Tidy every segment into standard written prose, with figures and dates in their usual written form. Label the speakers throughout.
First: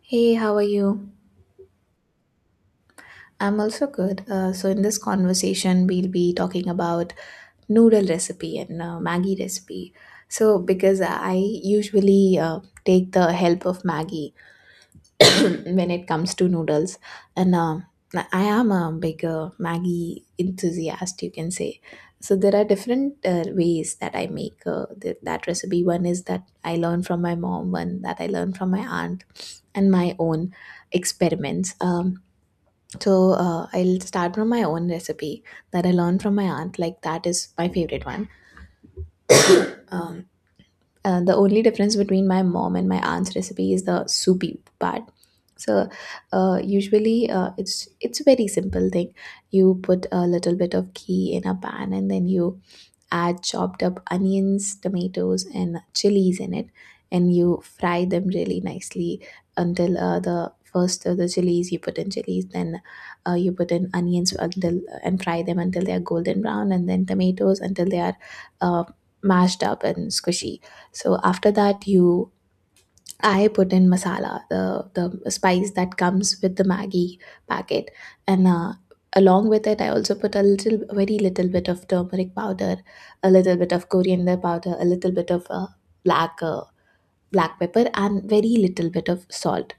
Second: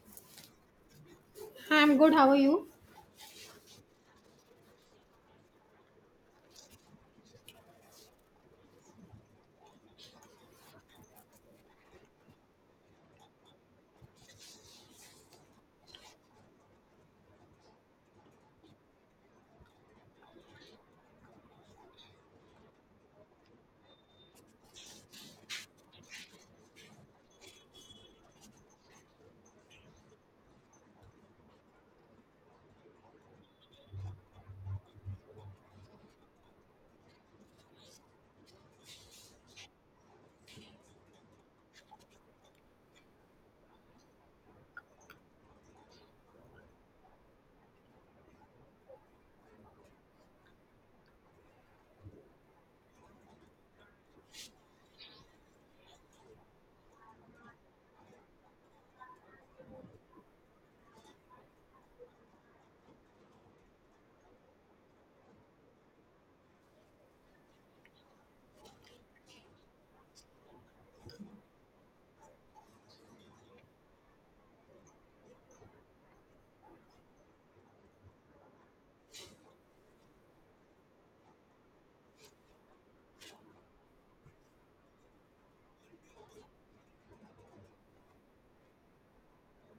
Speaker 1: Hey, how are you?
Speaker 2: Hi, I'm good. How are you?
Speaker 1: I'm also good. So in this conversation, we'll be talking about noodle recipe and Maggie recipe. So because I usually take the help of Maggie when it comes to noodles, and I am a big Maggie enthusiast, you can say. So there are different ways that I make that recipe. One is that I learn from my mom, one that I learn from my aunt, and my own experiments. So I'll start from my own recipe that I learned from my aunt. Like that is my favorite one. Um, the only difference between my mom and my aunt's recipe is the soupy part. So Usually it's a very simple thing. You put a little bit of ghee in a pan and then you add chopped up onions, tomatoes, and chilies in it, and you fry them really nicely until the first of the chilies you put in chilies, then you put in onions until and fry them until they are golden brown, and then tomatoes until they are uh, mashed up and squishy. So after that, you I put in masala, the spice that comes with the Maggi packet, and along with it, I also put a little, very little bit of turmeric powder, a little bit of coriander powder, a little bit of black black pepper, and very little bit of salt.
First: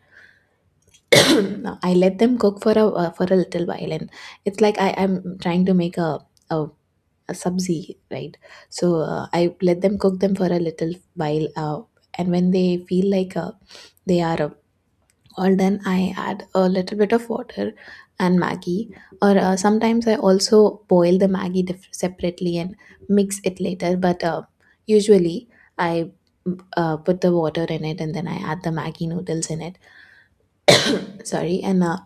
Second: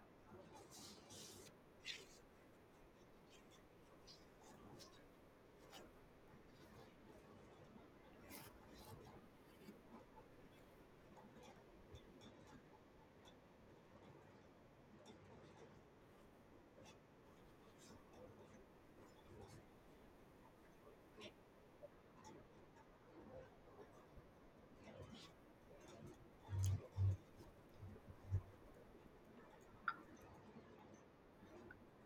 Speaker 1: Now, I let them cook for a little while, and it's like I am trying to make a, a sabzi, right? So I let them cook them for a little while, and when they feel like they are or then I add a little bit of water and maggi. Or sometimes I also boil the maggi separately and mix it later. But usually I put the water in it and then I add the maggi noodles in it. Sorry, and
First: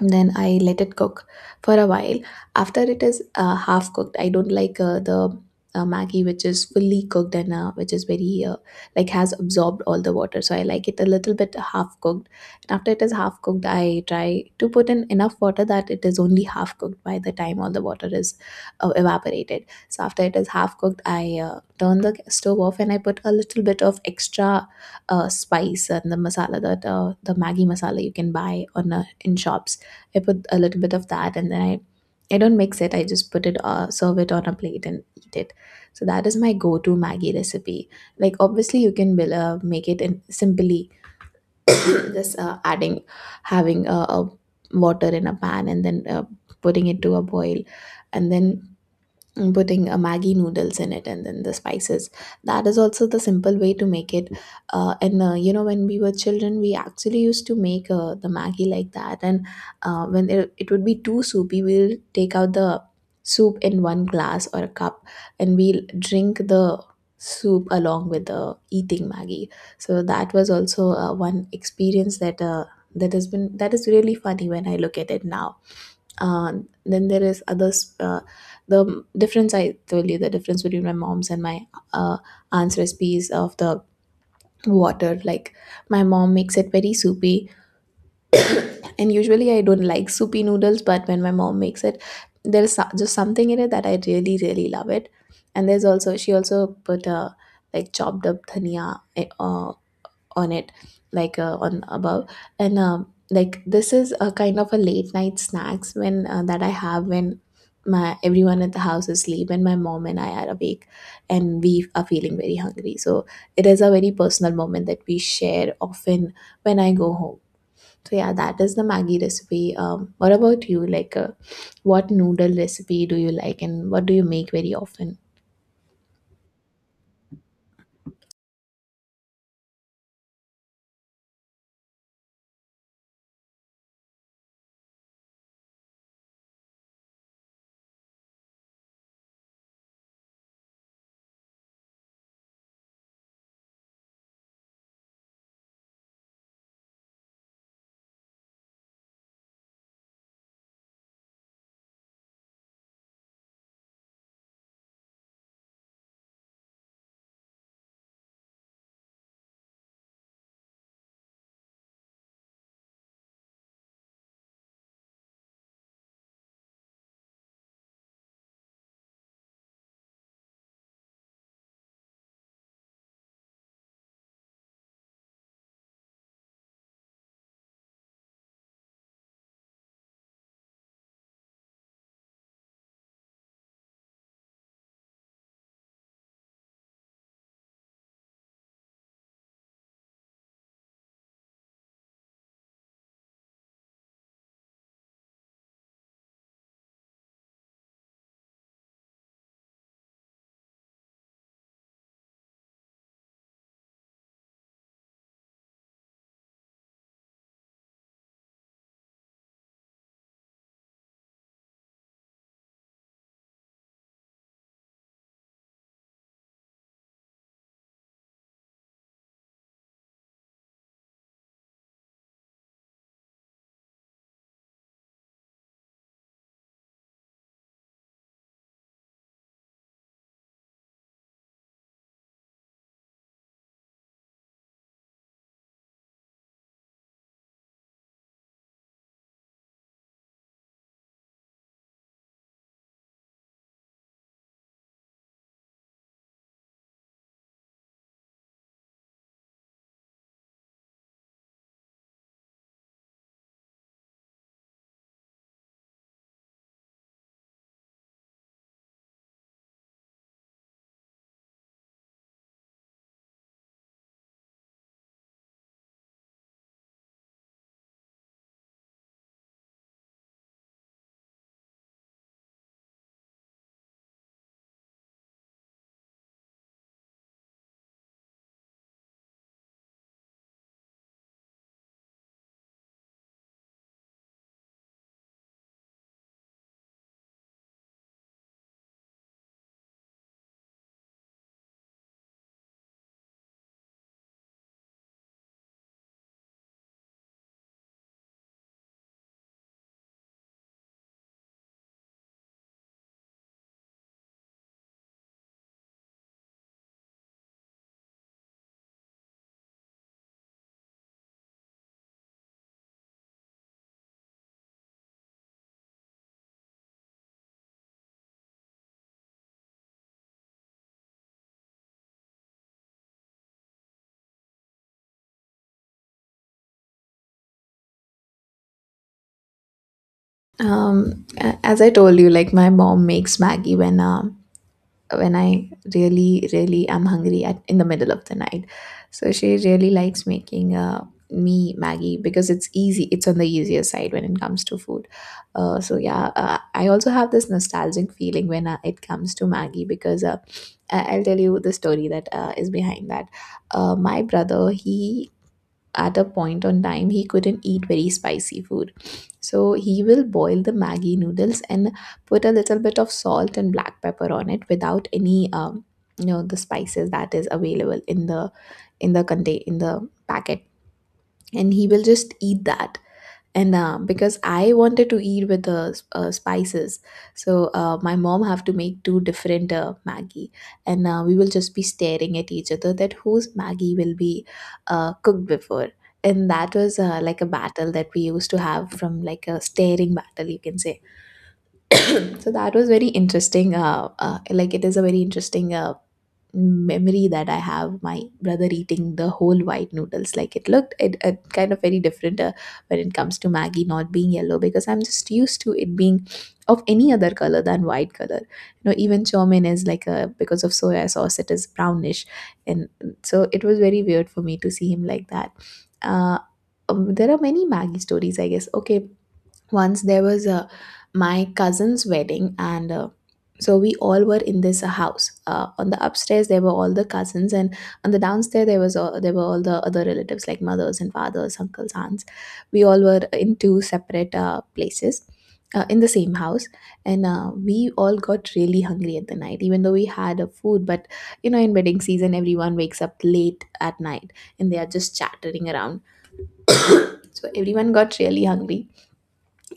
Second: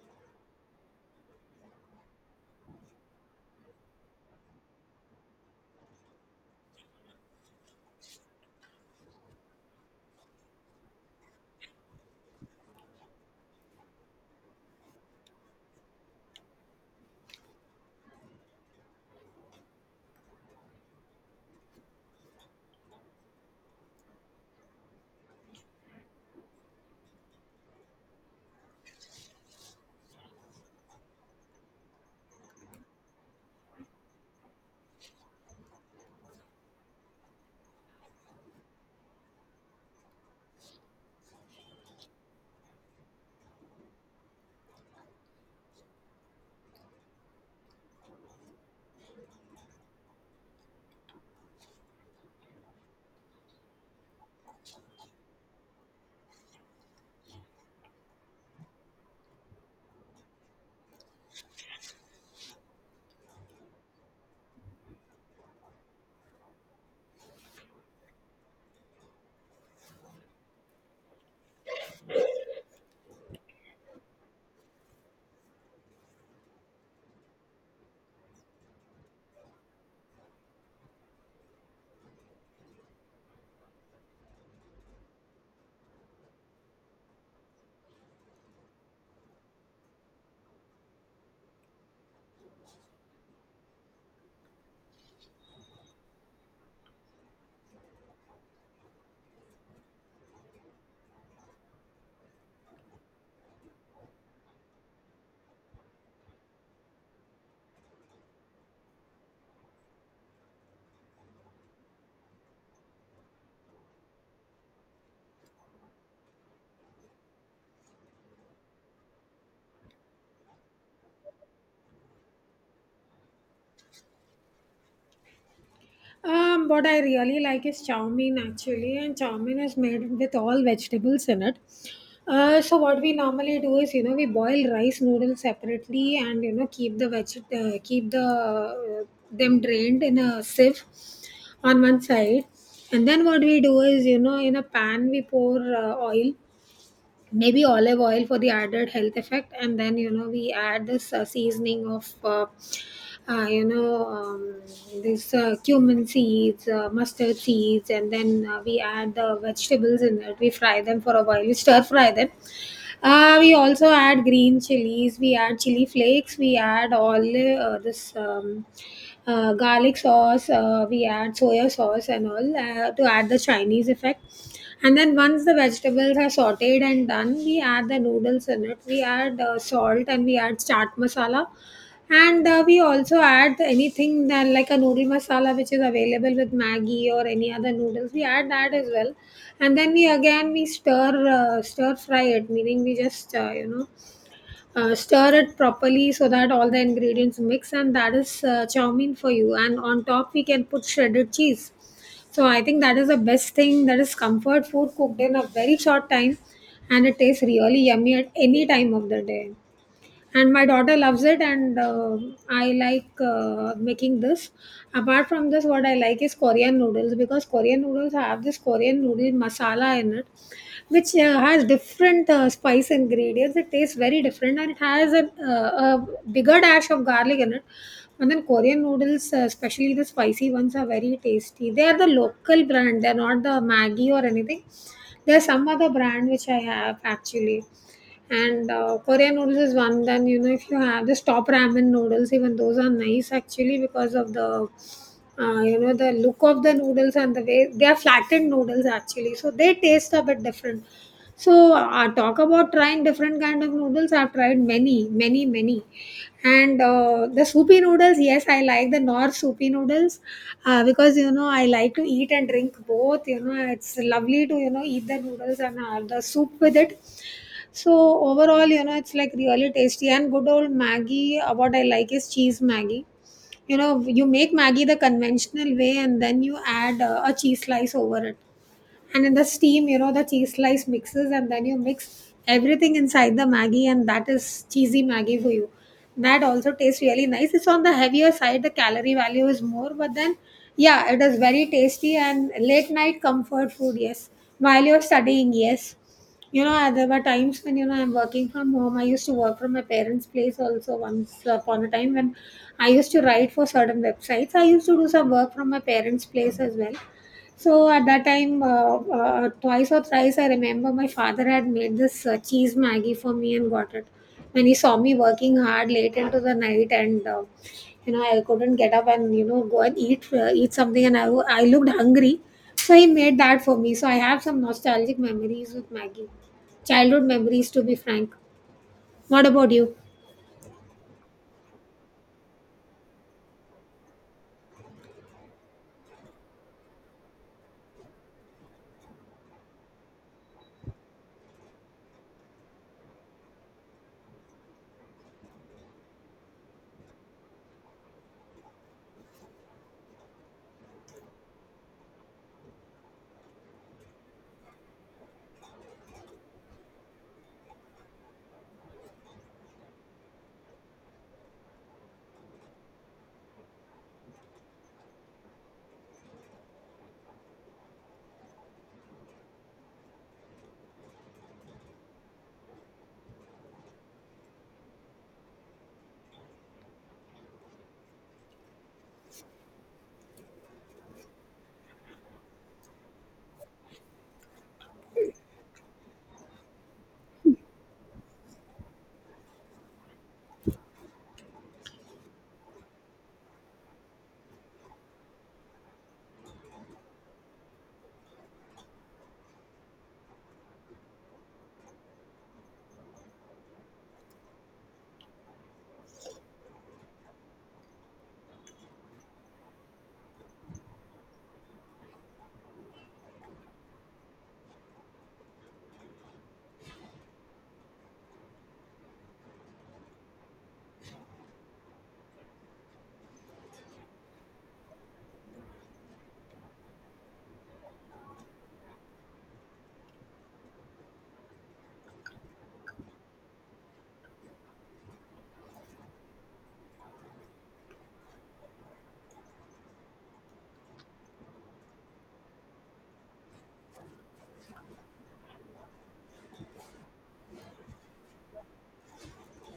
Speaker 1: then I let it cook for a while. After it is half cooked, I don't like the maggi which is fully cooked, and which is very like has absorbed all the water, so I like it a little bit half cooked. And after it is half cooked, I try to put in enough water that it is only half cooked by the time all the water is evaporated. So after it is half cooked, I turn the stove off and I put a little bit of extra spice and the masala that the maggi masala you can buy on in shops. I put a little bit of that and then I don't mix it. I just put it serve it on a plate and eat it. So that is my go-to Maggie recipe. Like obviously you can make it in simply just adding having a water in a pan and then putting it to a boil and then and putting a Maggi noodles in it and then the spices. That is also the simple way to make it. And You know, when we were children, we actually used to make the Maggi like that. And when it would be too soupy, we'll take out the soup in one glass or a cup and we'll drink the soup along with the eating Maggi. So that was also one experience that. That has been That is really funny when I look at it now. uh, then there is others, the difference. I told you the difference between my mom's and my uh, aunt's recipes of the water. Like my mom makes it very soupy, and usually I don't like soupy noodles, but when my mom makes it, there's just something in it that I really really love it. And there's also, she also put a like chopped up dhania on it, like on above. And like this is a kind of a late night snacks when that I have when my everyone at the house is asleep and my mom and I are awake and we are feeling very hungry, so it is a very personal moment that we share often when I go home. So yeah, that is the maggie recipe. What about you, like what noodle recipe do you like and what do you make very often?
Speaker 2: What I really like is chow mein actually, and chow mein is made with all vegetables in it. So what we normally do is, you know, we boil rice noodles separately, and you know, keep the uh, keep the uh, them drained in a sieve on one side, and then what we do is, you know, in a pan we pour oil, maybe olive oil for the added health effect. And then you know we add this seasoning of uh, you know um, this cumin seeds, mustard seeds, and then we add the vegetables in it. We fry them for a while, we stir fry them. We also add green chilies, we add chili flakes, we add all this garlic sauce, we add soya sauce and all, to add the Chinese effect. And then once the vegetables are sauteed and done, we add the noodles in it. We add salt and we add chaat masala, and we also add anything that, like a noodle masala which is available with Maggi or any other noodles. We add that as well, and then we again we stir fry it, meaning we just stir it properly so that all the ingredients mix, and that is chow mein for you. And on top we can put shredded cheese. So I think that is the best thing. That is comfort food cooked in a very short time, and it tastes really yummy at any time of the day, and my daughter loves it. And I like making this. Apart from this, what I like is Korean noodles, because Korean noodles have this Korean noodle masala in it, which has different spice ingredients. It tastes very different, and it has a bigger dash of garlic in it. And then Korean noodles, especially the spicy ones, are very tasty. They are the local brand. They're not the Maggi or anything. There's some other brand which I have actually. And Korean noodles is one. Then you know, if you have the top ramen noodles, even those are nice actually, because of the you know, the look of the noodles and the way they are flattened noodles actually. So they taste a bit different. So talk about trying different kind of noodles, I've tried many, many, many, and the soupy noodles. Yes, I like the North soupy noodles, because you know, I like to eat and drink both. You know, it's lovely to, you know, eat the noodles and the soup with it. So overall, you know, it's like really tasty. And good old Maggie. What I like is cheese Maggie. You know, you make Maggie the conventional way and then you add a cheese slice over it, and in the steam, you know, the cheese slice mixes, and then you mix everything inside the Maggie, and that is cheesy Maggie for you. That also tastes really nice. It's on the heavier side, the calorie value is more, but then yeah, it is very tasty. And late night comfort food, yes, while you're studying, yes. You know, there were times when, you know, I'm working from home. I used to work from my parents' place also, once upon a time, when I used to write for certain websites. I used to do some work from my parents' place as well. So at that time, twice or thrice, I remember my father had made this cheese Maggie for me and got it, when he saw me working hard late into the night. And you know, I couldn't get up and, you know, go and eat eat something, and I looked hungry, so he made that for me. So I have some nostalgic memories with Maggie, childhood memories to be frank. What about you?
Speaker 1: As I told you, like my mom makes maggie when I really, really am hungry at in the middle of the night. So she really likes making me Maggie because it's easy. It's on the easier side when it comes to food. So yeah, I also have this nostalgic feeling when it comes to Maggie, because I'll tell you the story that is behind that. My brother, he at a point on time he couldn't eat very spicy food, so he will boil the maggi noodles and put a little bit of salt and black pepper on it without any you know, the spices that is available in the contain in the packet, and he will just eat that. And because I wanted to eat with the spices, so my mom have to make two different maggie. And we will just be staring at each other that whose maggie will be cooked before. And that was like a battle that we used to have, from like a staring battle you can say. So that was very interesting, like it is a very interesting memory that I have, my brother eating the whole white noodles. Like it looked it kind of very different when it comes to maggie not being yellow, because I'm just used to it being of any other color than white color. You know, even chow mein is like a because of soya sauce it is brownish. And so it was very weird for me to see him like that. uh there are many maggie stories, I guess. Okay, once there was a my cousin's wedding, and so we all were in this house. On the upstairs there were all the cousins, and on the downstairs there was there were all the other relatives like mothers and fathers, uncles, aunts. We all were in two separate places, in the same house. And we all got really hungry at the night even though we had a food, but you know in wedding season everyone wakes up late at night and they are just chattering around, so everyone got really hungry.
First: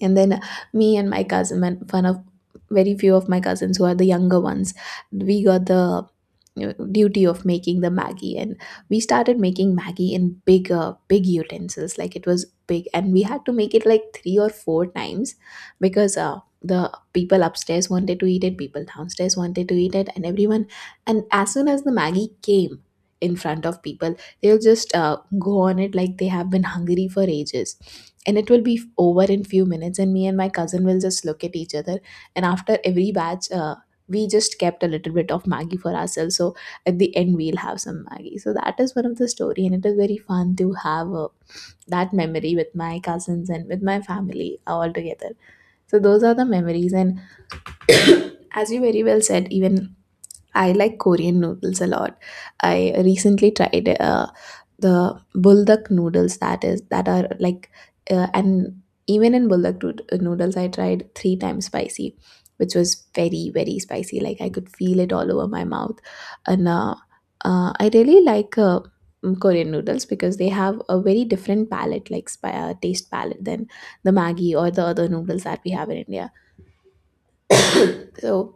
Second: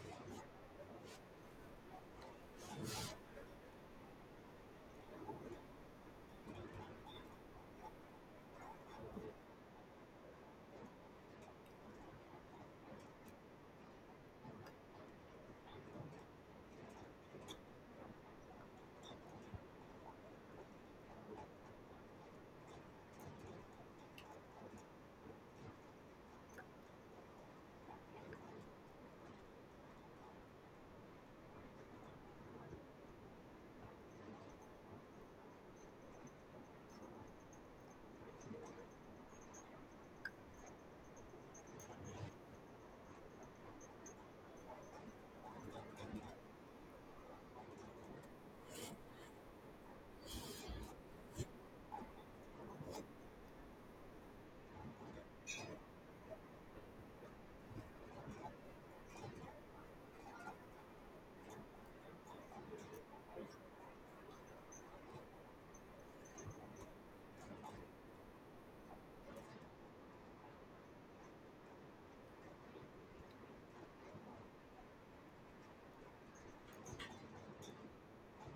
Speaker 1: And then me and my cousin and one of very few of my cousins who are the younger ones, we got the you know, duty of making the maggie. And we started making maggie in bigger big utensils. Like it was big and we had to make it like three or four times, because the people upstairs wanted to eat it, people downstairs wanted to eat it, and everyone. And as soon as the maggie came in front of people, they'll just go on it like they have been hungry for ages, and it will be over in few minutes, and me and my cousin will just look at each other. And after every batch, we just kept a little bit of maggie for ourselves, so at the end we'll have some maggie. So that is one of the story, and it is very fun to have that memory with my cousins and with my family all together. So those are the memories. And as you very well said, even I like Korean noodles a lot. I recently tried the buldak noodles, that is that are like and even in buldak noodles I tried three times spicy, which was very very spicy. Like I could feel it all over my mouth. And I really like. Korean noodles, because they have a very different palette, like taste palette, than the Maggi or the other noodles that we have in India. So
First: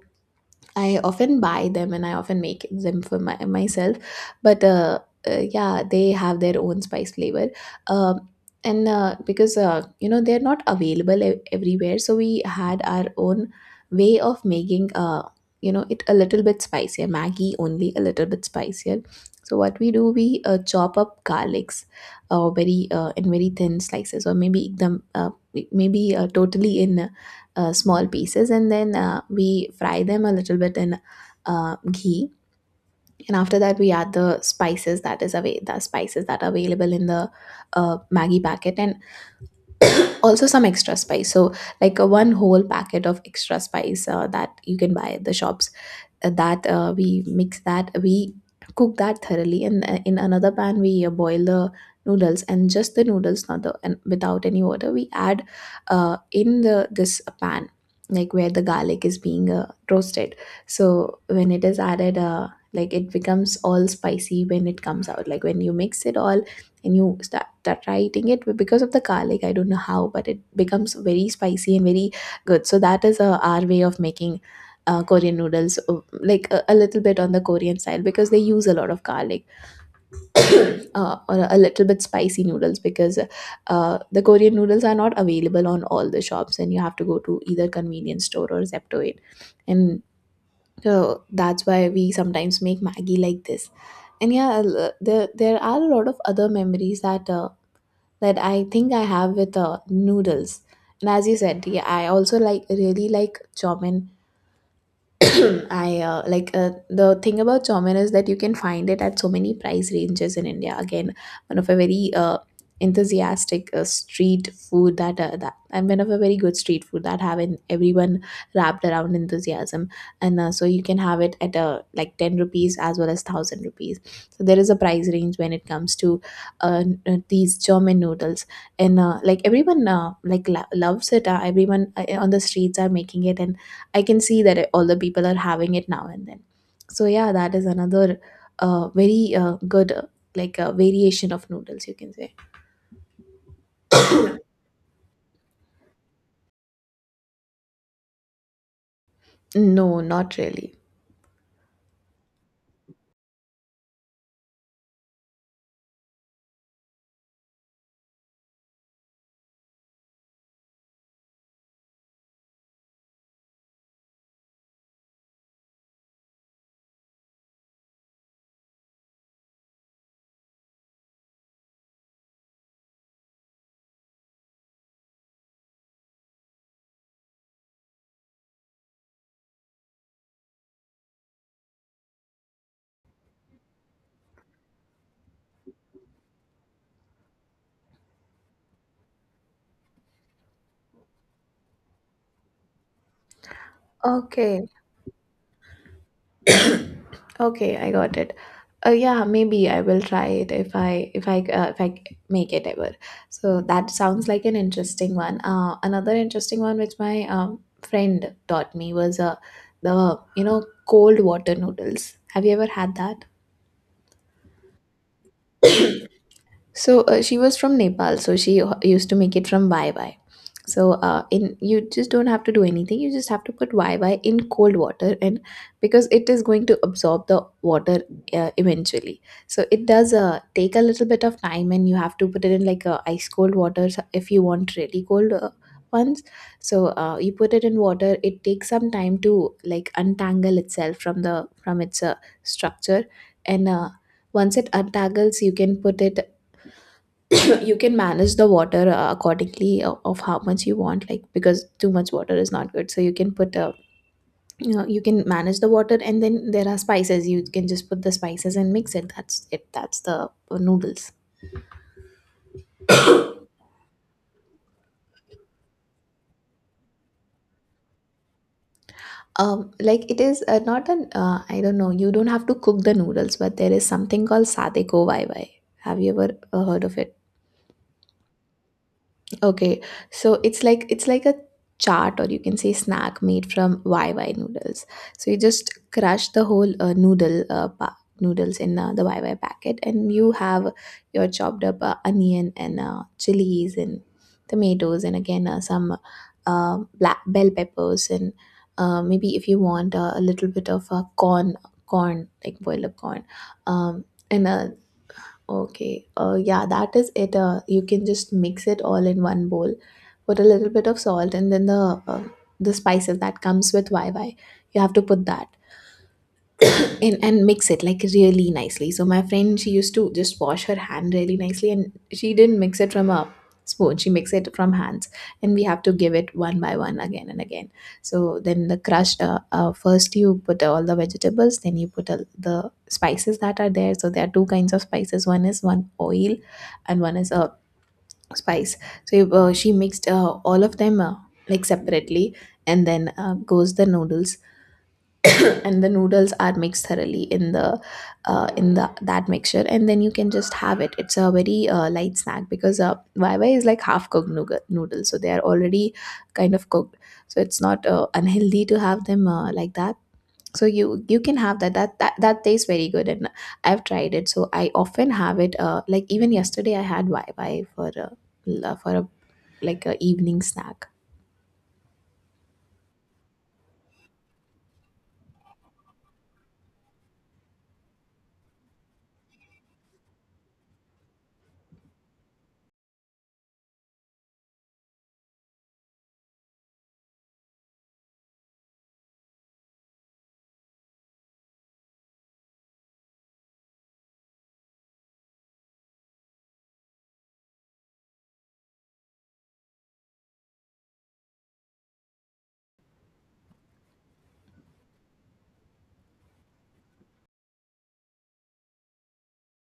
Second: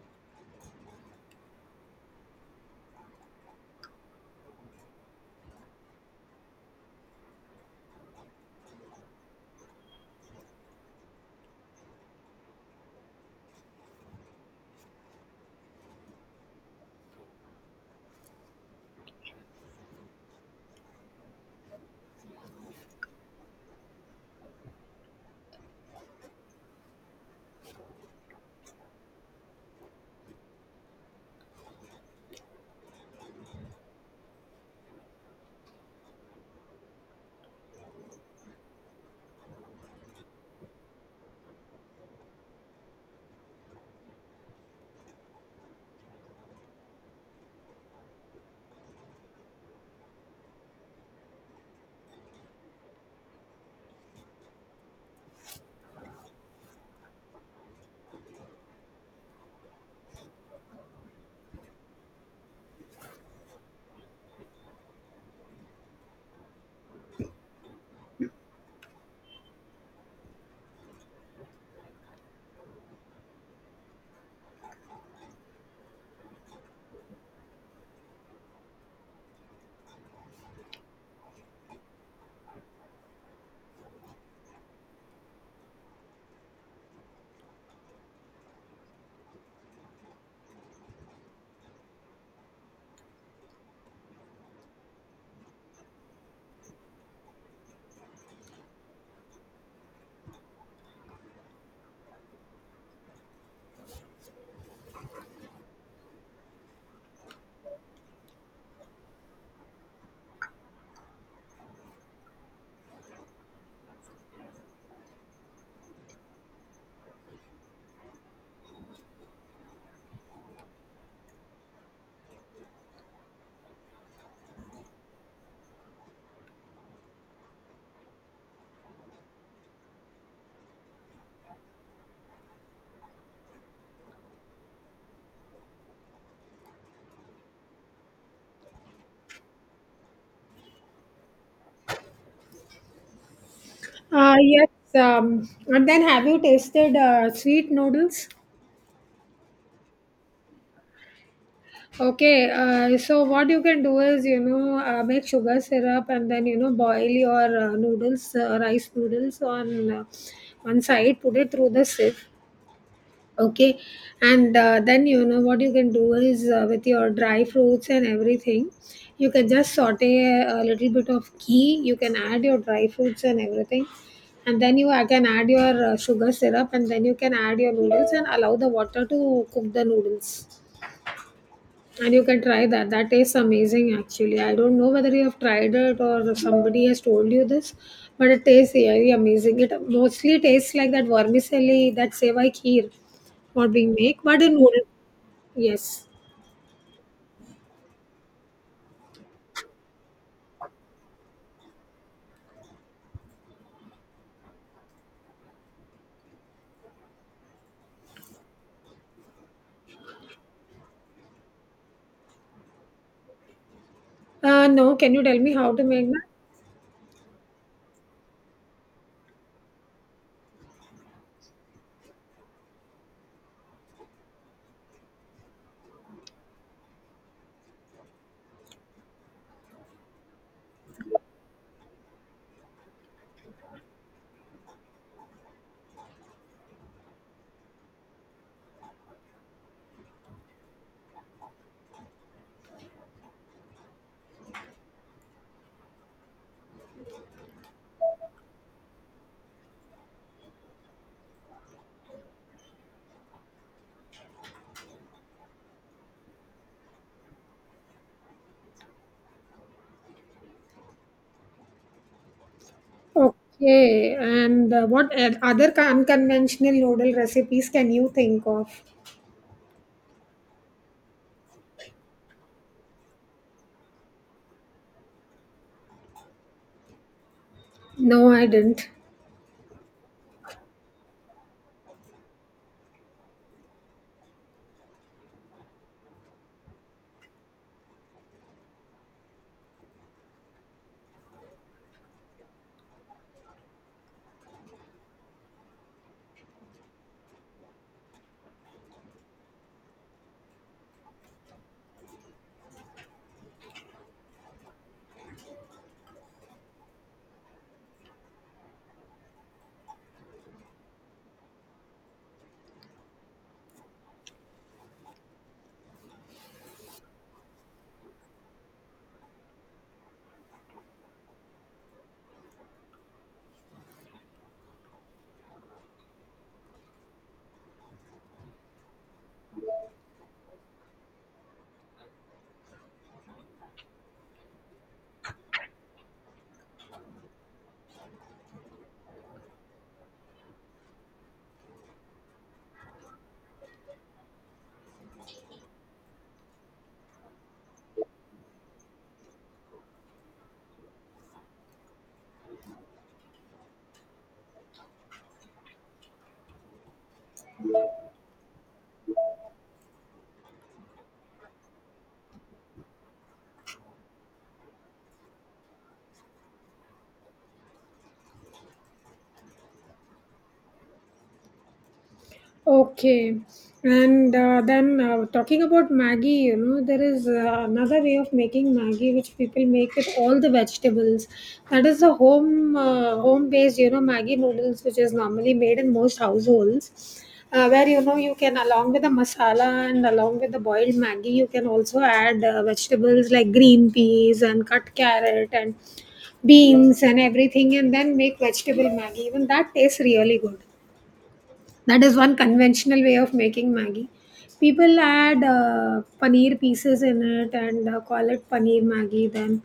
Speaker 1: I often buy them and I often make them for myself. But yeah, they have their own spice flavor. Um, and because you know they're not available everywhere, so we had our own way of making you know it a little bit spicier. Maggie only a little bit spicier. So what we do, we chop up garlics, very in very thin slices, or maybe totally in small pieces, and then we fry them a little bit in ghee, and after that we add the spices that is away the spices that are available in the Maggie packet, and also some extra spice. So like a one whole packet of extra spice that you can buy at the shops, that we mix that, we cook that thoroughly. And in another pan we boil the noodles, and just the noodles, not the, and without any water we add in the this pan, like, where the garlic is being roasted. So when it is added, like, it becomes all spicy when it comes out, like when you mix it all and you start try eating it. But because of the garlic, I don't know how, but it becomes very spicy and very good. So that is our way of making Korean noodles, like a little bit on the Korean side, because they use a lot of garlic, or a little bit spicy noodles, because the Korean noodles are not available on all the shops, and you have to go to either convenience store or Zeptoid, and so that's why we sometimes make Maggie like this. And yeah, there are a lot of other memories that I think I have with noodles. And as you said, yeah, I also really like chow mein. I like The thing about chowmein is that you can find it at so many price ranges in India. Again, one of a very enthusiastic street food that and one of a very good street food that have in everyone wrapped around enthusiasm, and so you can have it at like 10 rupees as well as 1,000 rupees. So there is a price range when it comes to these chowmein noodles, and like, everyone loves it. Everyone on the streets are making it, and I can see that all the people are having it now and then. So yeah, that is another very good variation of noodles, you can say.
Speaker 2: Yes. And then have you tasted sweet noodles?
Speaker 1: No, not really.
Speaker 2: Okay, so what you can do is, you know, make sugar syrup, and then, you know, boil your noodles, rice noodles on one side, put it through the sieve. Okay, and then, you know, what you can do is, with your dry fruits and everything, you can just saute a little bit of ghee, you can add your dry fruits and everything. And then you can add your sugar syrup, and then you can add your noodles and allow the water to cook the noodles. And you can try that. That tastes amazing, actually. I don't know whether you have tried it or somebody has told you this, but it tastes really amazing. It mostly tastes like that vermicelli, that sevai kheer, what we make, but in
Speaker 1: Okay,
Speaker 2: noodle. Yes.
Speaker 1: okay, I got it. Yeah, maybe I will try it if I make it ever. So that sounds like an interesting one. Another interesting one which my friend taught me was the cold water noodles. Have you ever had that?
Speaker 2: No, can you tell me how to make that?
Speaker 1: So she was from Nepal, so used to make it from YY. So in you just don't have to do anything. You just have to put YY in cold water, and because it is going to absorb the water eventually. So it does take a little bit of time, and you have to put it in, like, ice cold water, if you want really cold ones. So you put it in water. It takes some time to, like, untangle itself from its structure, and once it untangles, you can put it you can manage the water accordingly, of how much you want, like, because too much water is not good, so you can put a, you can manage the water, and then there are spices. You can just put the spices and mix it. That's it. That's the noodles.
Speaker 2: Okay. And what unconventional noodle recipes can you think of?
Speaker 1: um like, it is not an I don't know, you don't have to cook the noodles, but there is something called sade ko vai vai. Have you ever heard of it?
Speaker 2: No, I didn't.
Speaker 1: Okay, so it's like a chaat, or you can say snack, made from YY noodles. So you just crush the whole noodles in the YY packet, and you have your chopped up onion and chilies and tomatoes, and again some black bell peppers, and maybe, if you want, a little bit of corn, like boiled up corn, um, and okay. Yeah, that is it. You can just mix it all in one bowl. Put a little bit of salt, and then the spices that comes with YY. You have to put that and mix it like really nicely. So my friend, she used to just wash her hand really nicely, and she didn't mix it from a spoon. She mixed it from hands, and we have to give it one by one again and again. So then the crushed. First you put all the vegetables, then you put all the spices that are there. So there are two kinds of spices. One is one oil, and one is a spice. So she mixed all of them like separately, and then goes the noodles, and the noodles are mixed thoroughly in the that mixture, and then you can just have it. It's a very light snack, because YY is like half cooked noodles, so they are already kind of cooked. So it's not unhealthy to have them like that. So you can have that. That tastes very good, and I've tried it. So I often have it, like, even yesterday I had YY for a like a evening snack.
Speaker 2: Okay, and then talking about Maggi, you know, there is another way of making Maggi which people make with all the vegetables. That is the home based, you know, Maggi noodles, which is normally made in most households, where, you know, you can, along with the masala and along with the boiled Maggi, you can also add vegetables like green peas and cut carrot and beans and everything, and then make vegetable Maggi. Even that tastes really good. That is one conventional way of making Maggi. People add paneer pieces in it and call it paneer Maggi. Then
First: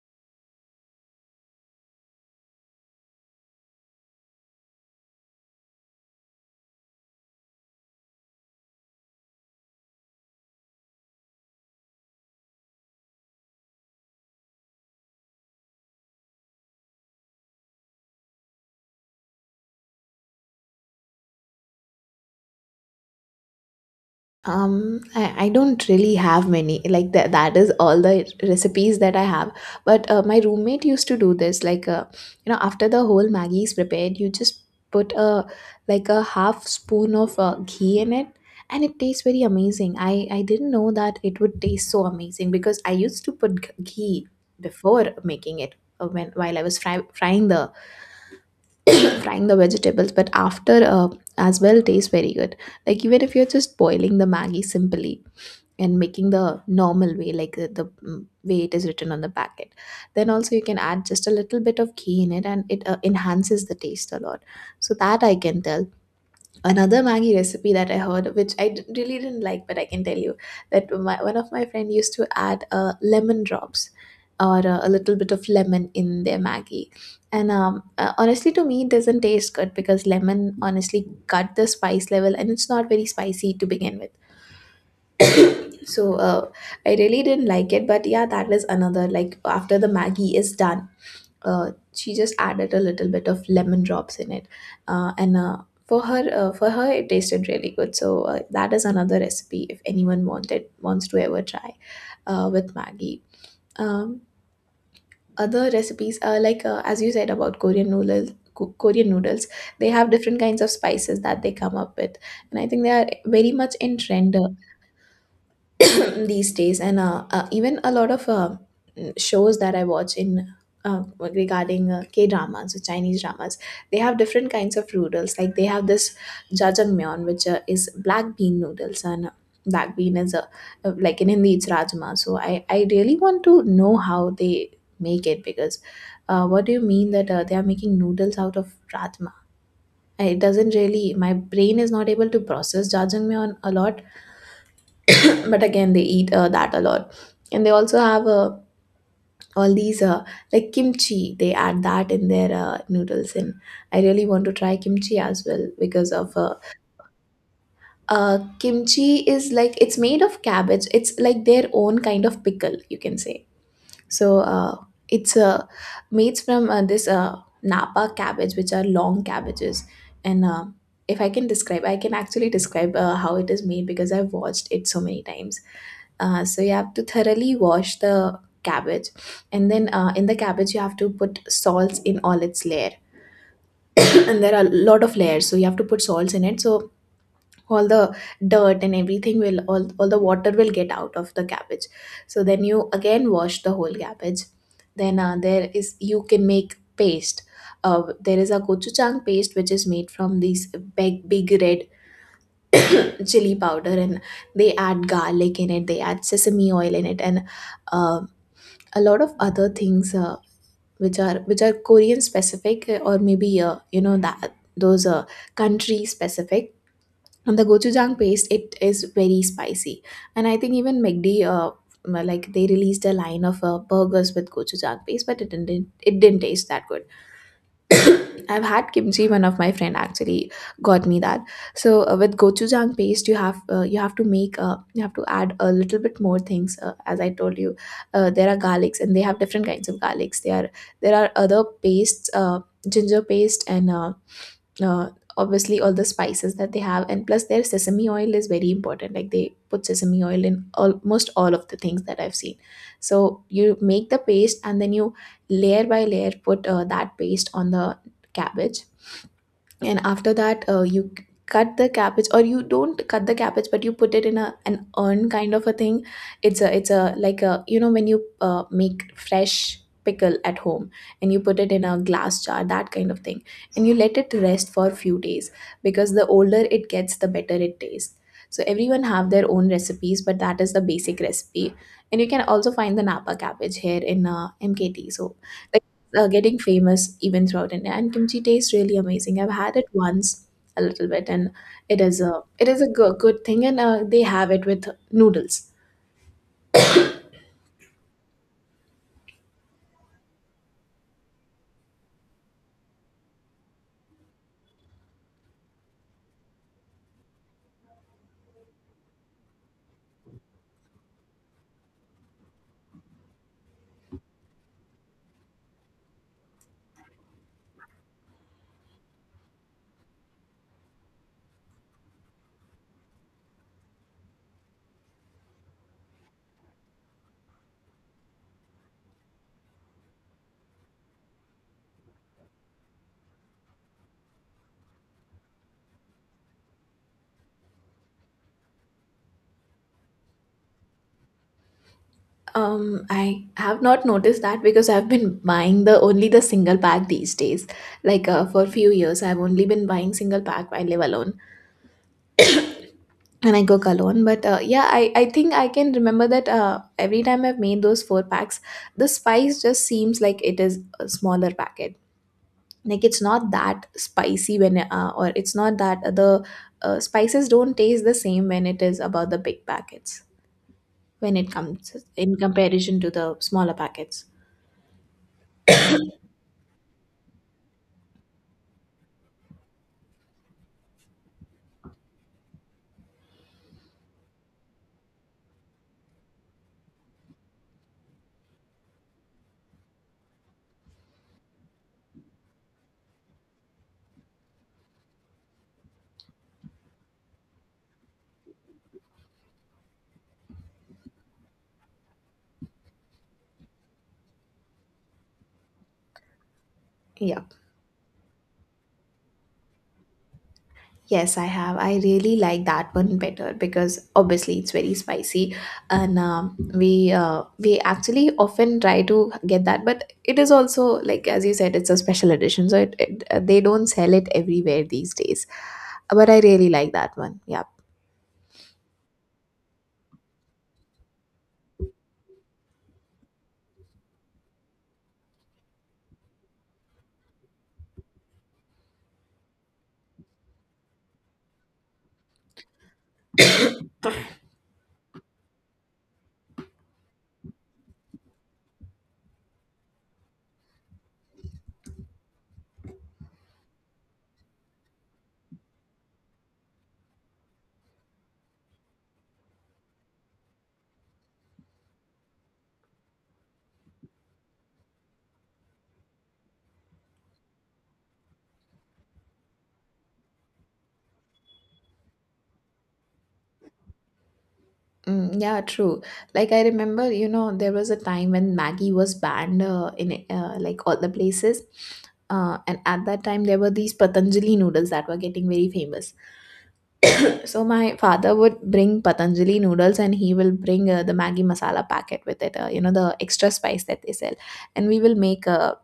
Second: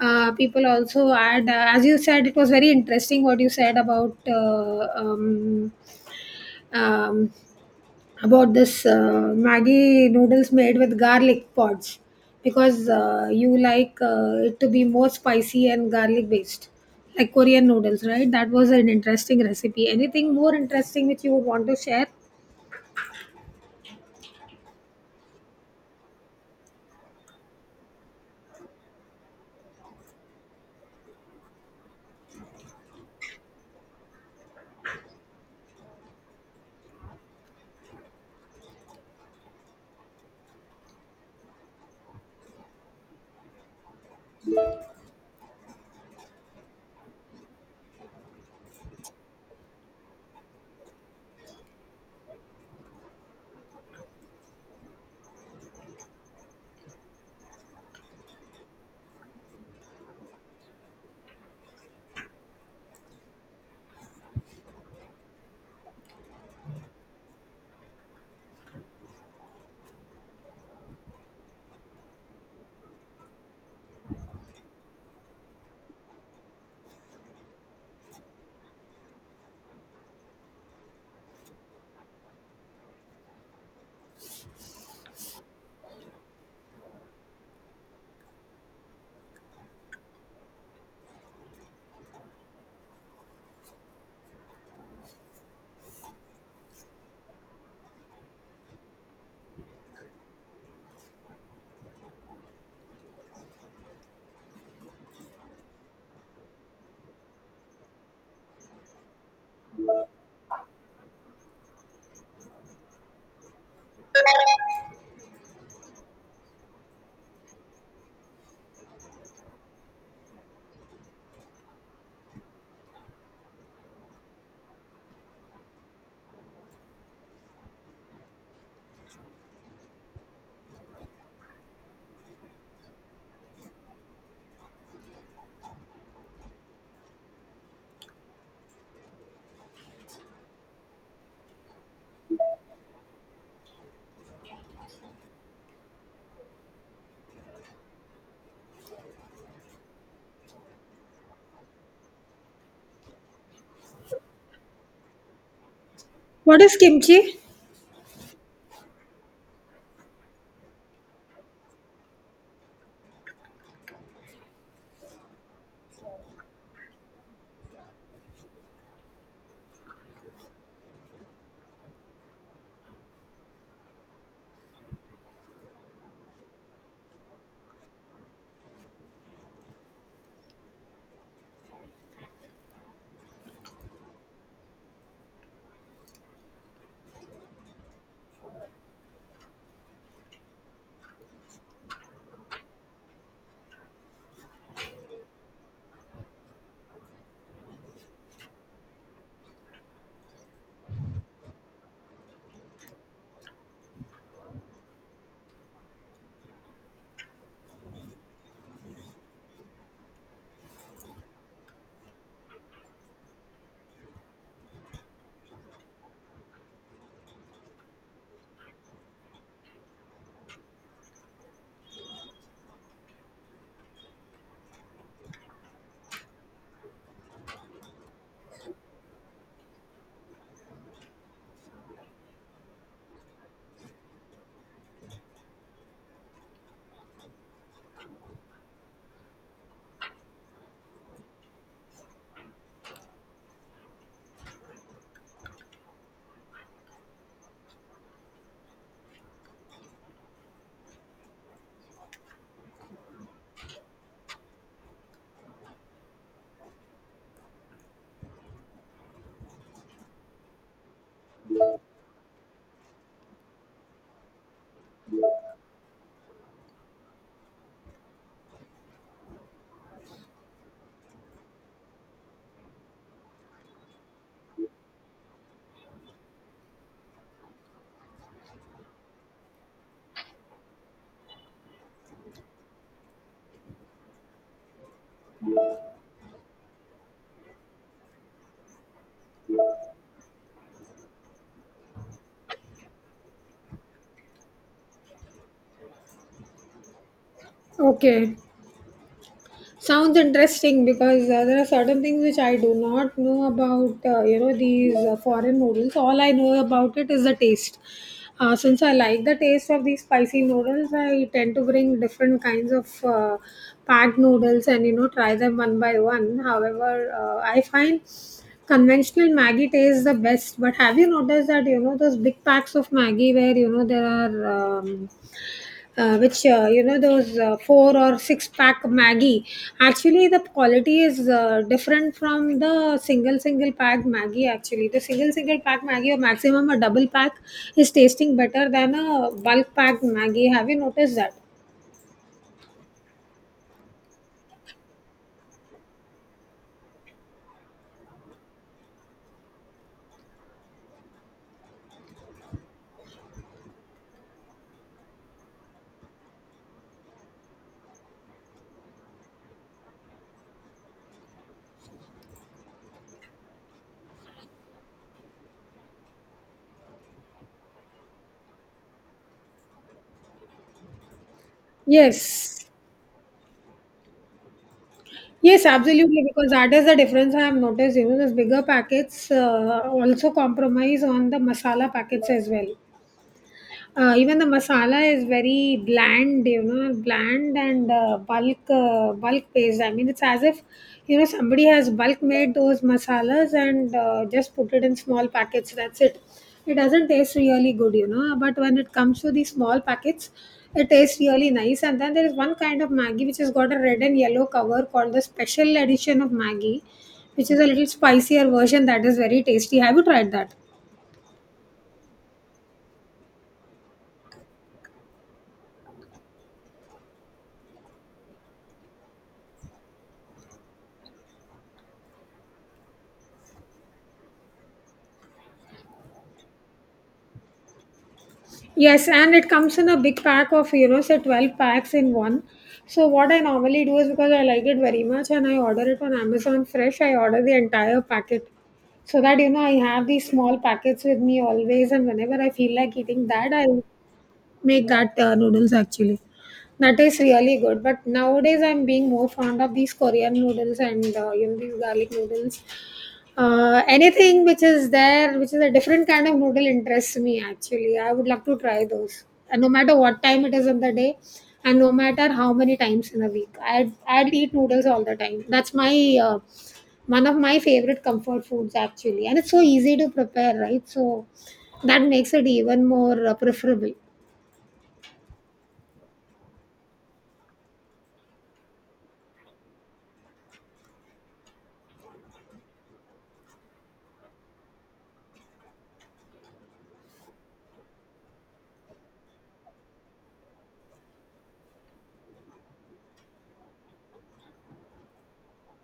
Speaker 2: people also add, as you said, it was very interesting what you said um, about this Maggi noodles made with garlic pods, because you like it to be more spicy and garlic based, like Korean noodles, right? That was an interesting recipe. Anything more interesting which you would want to share?
Speaker 1: I don't really have many. Like that is all the recipes that I have. But my roommate used to do this. Like, after the whole Maggi is prepared, you just put a like a half spoon of ghee in it, and it tastes very amazing. I didn't know that it would taste so amazing, because I used to put ghee before making it, when while I was frying the vegetables. But after, as well, tastes very good. Like, even if you're just boiling the Maggi simply and making the normal way, like the way it is written on the packet, then also you can add just a little bit of ghee in it, and it enhances the taste a lot. So that I can tell another Maggi recipe that I heard, which really didn't like, but I can tell you that one of my friend used to add lemon drops, or a little bit of lemon in their Maggi, and honestly, to me it doesn't taste good, because lemon honestly cut the spice level, and it's not very spicy to begin with. So I really didn't like it. But yeah, that was another. Like, after the Maggie is done, she just added a little bit of lemon drops in it, and for her it tasted really good. So that is another recipe if anyone wanted wants to ever try with Maggie. um, Other recipes are, like, as you said about Korean noodles, they have different kinds of spices that they come up with, and I think they are very much in trend, these days. And even a lot of shows that I watch in uh, regarding K dramas or Chinese dramas, they have different kinds of noodles. Like, they have this jajangmyeon, which is black bean noodles, and black bean is a like, in Hindi, it's rajma. So I really want to know how they make it, because what do you mean that they are making noodles out of rajma? It doesn't really. My brain is not able to process jajangmyeon a lot, but again they eat that a lot, and they also have all these like kimchi, they add that in their noodles. And I really want to try kimchi as well because of
Speaker 2: What is kimchi?
Speaker 1: kimchi is like, it's made of cabbage. It's like their own kind of pickle, you can say. So it's made from this napa cabbage, which are long cabbages. And if I can describe, I can actually describe how it is made, because I've watched it so many times. So you have to thoroughly wash the cabbage, and then in the cabbage you have to put salts in all its layer. And there are a lot of layers, so you have to put salts in it, so all the dirt and everything will all the water will get out of the cabbage. So then you again wash the whole cabbage, then there is, you can make paste. There is a gochujang paste, which is made from these big red chili powder, and they add garlic in it, they add sesame oil in it, and um a lot of other things which are Korean specific, or maybe you know that those country specific. And the gochujang paste, it is very spicy. And I think even MCD, uh, like they released a line of burgers with gochujang paste, but it didn't taste that good. I've had kimchi. One of my friend actually got me that. So with gochujang paste, you have to make you have to add a little bit more things. As I told you, there are garlics, and they have different kinds of garlics. There are other pastes, ginger paste, and uh, obviously all the spices that they have, and plus their sesame oil is very important. Like, they put sesame oil in almost all of the things that I've seen. So you make the paste, and then you layer by layer put that paste on the cabbage. And after that you cut the cabbage, or you don't cut the cabbage, but you put it in a an urn kind of a thing. It's a it's a like a, you know, when you make fresh pickle at home and you put it in a glass jar, that kind of thing. And you let it rest for a few days, because the older it gets, the better it tastes. So everyone have their own recipes, but that is the basic recipe. And you can also find the napa cabbage here in MKT, so, like, getting famous even throughout India. And kimchi tastes really amazing. I've had it once a little bit, and it is a good thing. And they have it with noodles.
Speaker 2: Okay, sounds interesting, because there are certain things which I do not know about. You know, these foreign noodles, all I know about it is the taste. Since I like the taste of these spicy noodles, I tend to bring different kinds of packed noodles and, you know, try them one by one. However, I find conventional Maggi tastes the best. But have you noticed that, you know, those big packs of Maggi where, you know, there are which you know, those four or six pack Maggie, actually the quality is different from the single pack Maggie? Actually the single pack Maggie, or maximum a double pack, is tasting better than a bulk pack Maggie. Have you noticed that?
Speaker 1: I have not noticed that, because I've been buying the only the single pack these days. Like, for a few years, I've only been buying single pack. I live alone and I cook alone. But yeah, I think I can remember that every time I've made those four packs, the spice just seems like it is a smaller packet. Like, it's not that spicy when or it's not that the spices don't taste the same when it is about the big packets, when it comes in
Speaker 2: Yes,
Speaker 1: comparison to the smaller packets.
Speaker 2: yes, absolutely, because that is the difference I have noticed. You know, those bigger packets also compromise on the masala packets as well. Even the masala is very bland, you know, bland and bulk based. I mean, it's as if, you know, somebody has bulk made those masalas and just put it in small packets. That's it. It doesn't taste really good, you know. But when it comes to the small packets, it tastes really nice. And then there is one kind of Maggi which has got a red and yellow cover called the special edition of Maggi,
Speaker 1: Yeah,
Speaker 2: which is a little spicier version. That is very tasty. Have you tried that?
Speaker 1: yes, I have. I really like that one better, because obviously it's very spicy, and we actually often try to get that, but it is also, like as you said, it's a special edition, so it they don't sell it everywhere these days, but I really like that one, yeah.
Speaker 2: Yes, and it comes in a big pack of, you know, say 12 packs in one. So what I normally do is, because I like it very much, and I order it on Amazon Fresh, I order the entire packet, so that, you know, I have these small packets with me always. And whenever I feel like eating that, I make that noodles actually. That is really good. But nowadays I'm being more fond of these Korean noodles, and you know, these garlic noodles. Anything which is there, which is a different kind of noodle, interests me actually. I would love to try those, and no matter what time it is in the day, and no matter how many times in a week, I'd eat noodles all the time. That's my one of my favorite comfort foods actually, and it's so easy to prepare, right? So that makes it even more preferable.
Speaker 1: Mm, yeah, true. Like, I remember, you know, there was a time when Maggie was banned in like all the places, and at that time there were these Patanjali noodles that were getting very famous. So my father would bring Patanjali noodles, and he will bring the Maggi masala packet with it, you know, the extra spice that they sell. And we will make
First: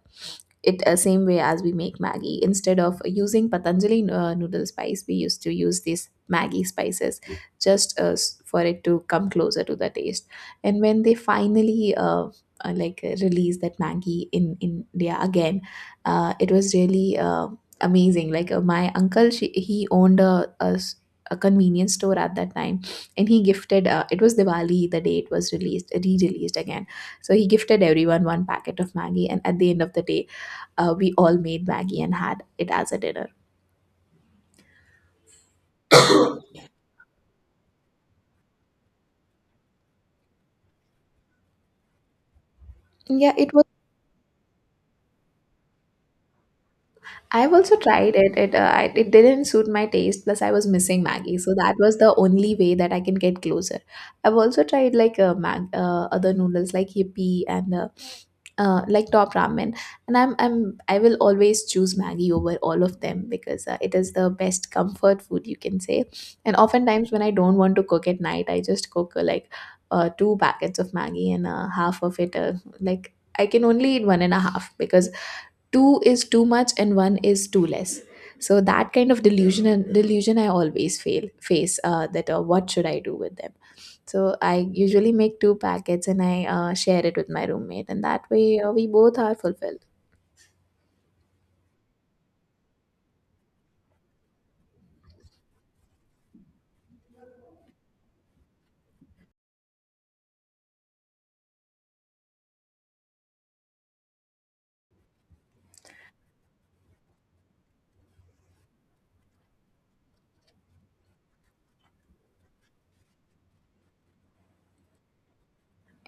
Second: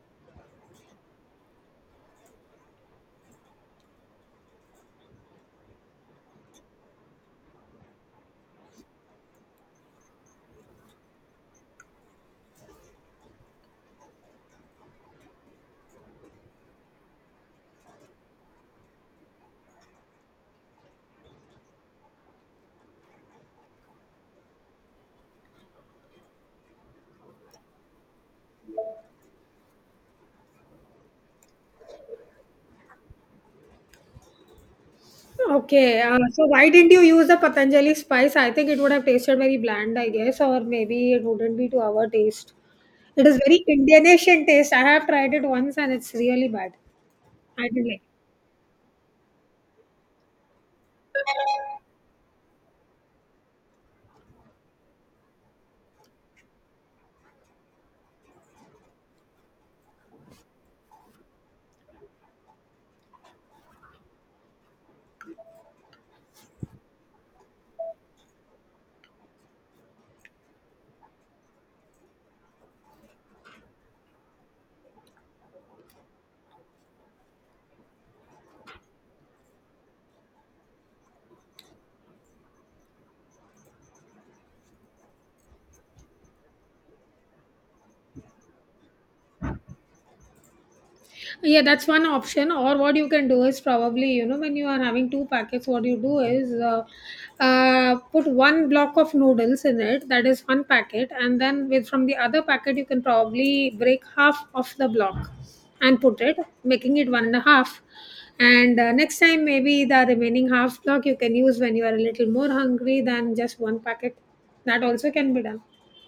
Speaker 1: it same way as we make Maggi. Instead of using Patanjali noodle spice, we used to use these Maggi spices just for it to come closer to the taste. And when they finally released that Maggi in India again, it was really. Amazing. Like, my uncle, he owned a convenience store at that time, and he gifted, it was Diwali the day it was released, re-released again, so he gifted everyone one packet of Maggie, and at the end of the day we all made Maggie and had it as a dinner.
Speaker 2: Okay, so why didn't you use the Patanjali spice? I think it would have tasted very bland, I guess, or maybe it wouldn't be to our taste. It
Speaker 1: Yeah,
Speaker 2: is
Speaker 1: it.
Speaker 2: very Indian Asian taste. I have tried it once and it's really bad.
Speaker 1: I've
Speaker 2: I
Speaker 1: also
Speaker 2: didn't like.
Speaker 1: tried it. It didn't suit my taste. Plus, I was missing Maggie, so that was the only way that I can get closer. I've also tried like mag other noodles like Yippee, and like Top Ramen, and I will always choose Maggie over all of them, because it is the best comfort food, you can say. And oftentimes when I don't want to cook at night, I just cook, two packets of Maggie, and half of it like, I can only eat one and a half, because two is too much and one is too less. So that kind of delusion and delusion I always fail face, that what should I do with them? So I usually make two packets, and I share it with my roommate, and that way we both are fulfilled.
Speaker 2: Yeah, that's one option. Or what you can do is probably, you know, when you are having two packets, what you do is, put one block of noodles in it. That is one packet, and then with, from the other packet, you can probably break half of the block and put it, making it one and a half. And next time, maybe the remaining half block you can use when you are a little more hungry than just one packet. That also can be done.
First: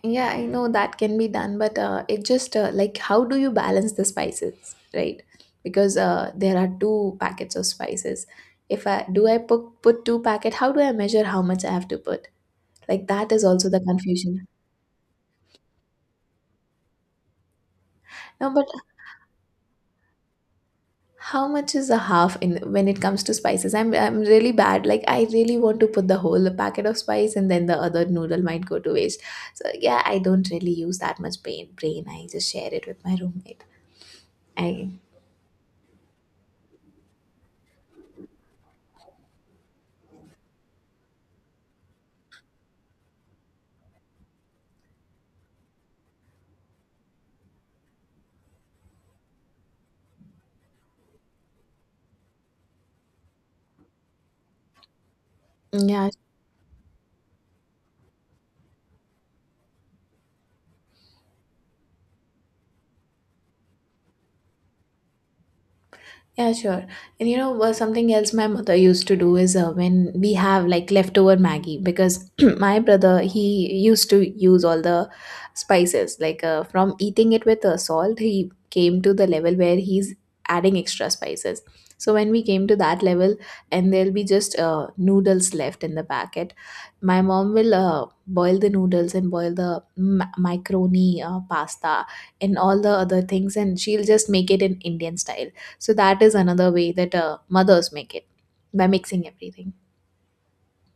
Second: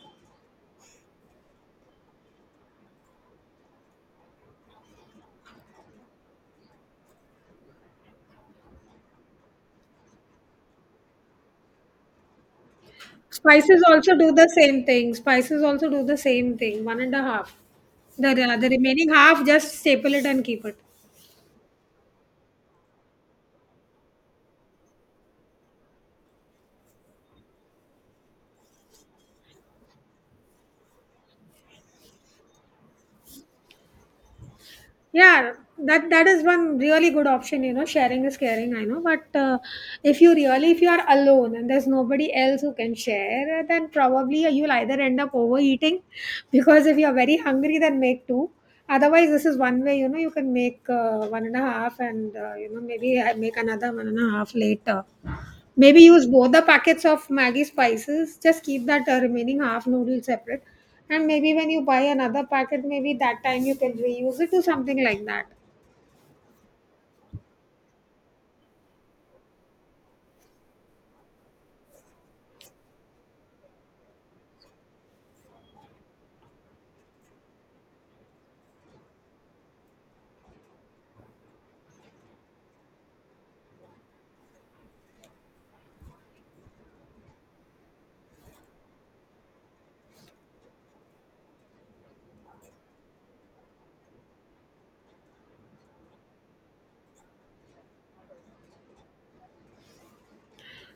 Speaker 1: Yeah, I know that can be done, but it just, like, how do you balance the spices, right? Because there are two packets of spices. If I put two packet, how do I measure how much I have to put? Like, that is also the
Speaker 2: Spices also do
Speaker 1: confusion.
Speaker 2: the same thing. Spices also do the same thing. One and a half. The
Speaker 1: No,
Speaker 2: re-
Speaker 1: but
Speaker 2: the remaining half, just staple it and keep it.
Speaker 1: how much is a half in when it comes to spices? I'm really bad. Like, I really want to put the whole packet of spice, and then the other noodle might go to waste. So yeah, I don't really use that much brain. Brain, I just share it with my roommate. I.
Speaker 2: Yeah, that that is one really good option. You know, sharing is caring. I know, but if you really, if you are alone and there's nobody else who can share, then probably you'll either end up overeating, because if you're very hungry, then make two. Otherwise, this is one way. You know, you can make one and a half, and you know, maybe I make another one and a half later. Maybe
Speaker 1: Yeah.
Speaker 2: use both the packets of Maggi spices. Just keep that remaining half noodle separate. And maybe when you buy another packet, maybe that time you can reuse it to something like that.
Speaker 1: Yeah, sure. And you know, well, something else my mother used to do is, when we have like leftover Maggie, because my brother, he used to use all the spices. Like, from eating it with salt, he came to the level where he's adding extra spices. So when we came to that level, and there'll be just noodles left in the packet, my mom will boil the noodles and boil the macaroni, pasta, and all the other things, and she'll just make it in Indian style. So that is another way that mothers make it, by mixing everything.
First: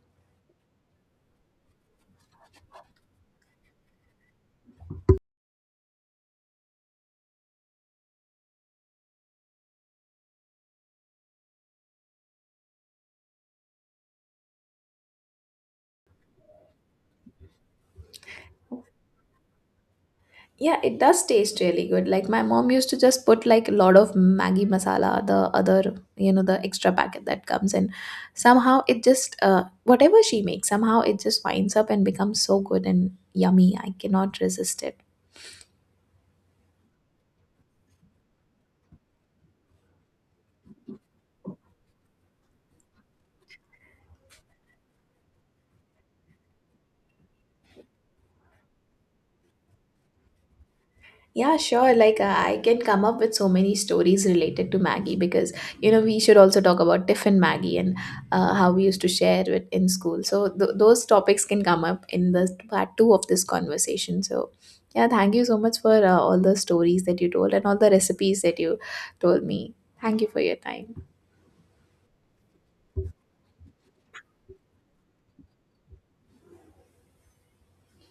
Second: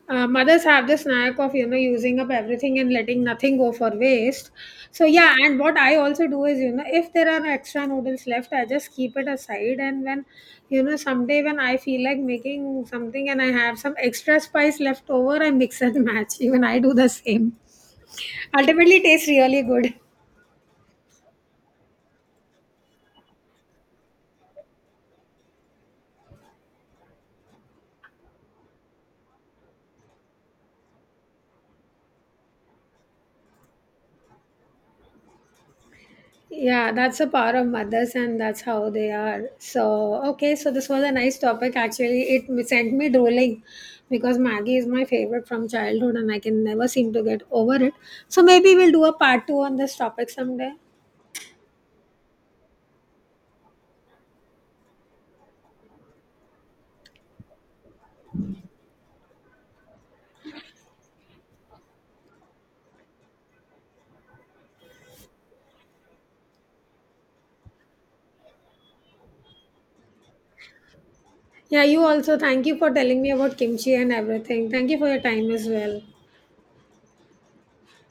Speaker 2: Mothers have this knack of, you know, using up everything and letting nothing go for waste. So yeah, and what I also do is, you know, if there are extra noodles left, I just keep it aside. And when, you know, someday when I feel like making something and I have some extra spice left over, I mix and match. Even I do the same. Ultimately, it tastes really good.
Speaker 1: Yeah, it does taste really good. Like, my mom used to just put like a lot of Maggi masala, the other, you know, the extra packet that comes in. Somehow it just, whatever she makes, somehow it just winds up and becomes so good and yummy. I cannot resist it.
Speaker 2: Yeah, that's the power of mothers, and that's how they are. So, okay, so this was a nice topic. Actually, it sent me drooling, because Maggie is my favorite from childhood, and I can never seem to get over it. So, maybe we'll do a part two on this topic someday.
Speaker 1: Yeah, sure. Like, I can come up with so many stories related to Maggie, because, you know, we should also talk about Tiffin Maggie, and how we used to share it in school. So, those topics can come up in the part two of this conversation. So, yeah, thank you so much for all the stories that you told and all the recipes that you told me. Thank you for your time.
Speaker 2: Yeah, you also. Thank you for telling me about kimchi and everything. Thank you for your time as well.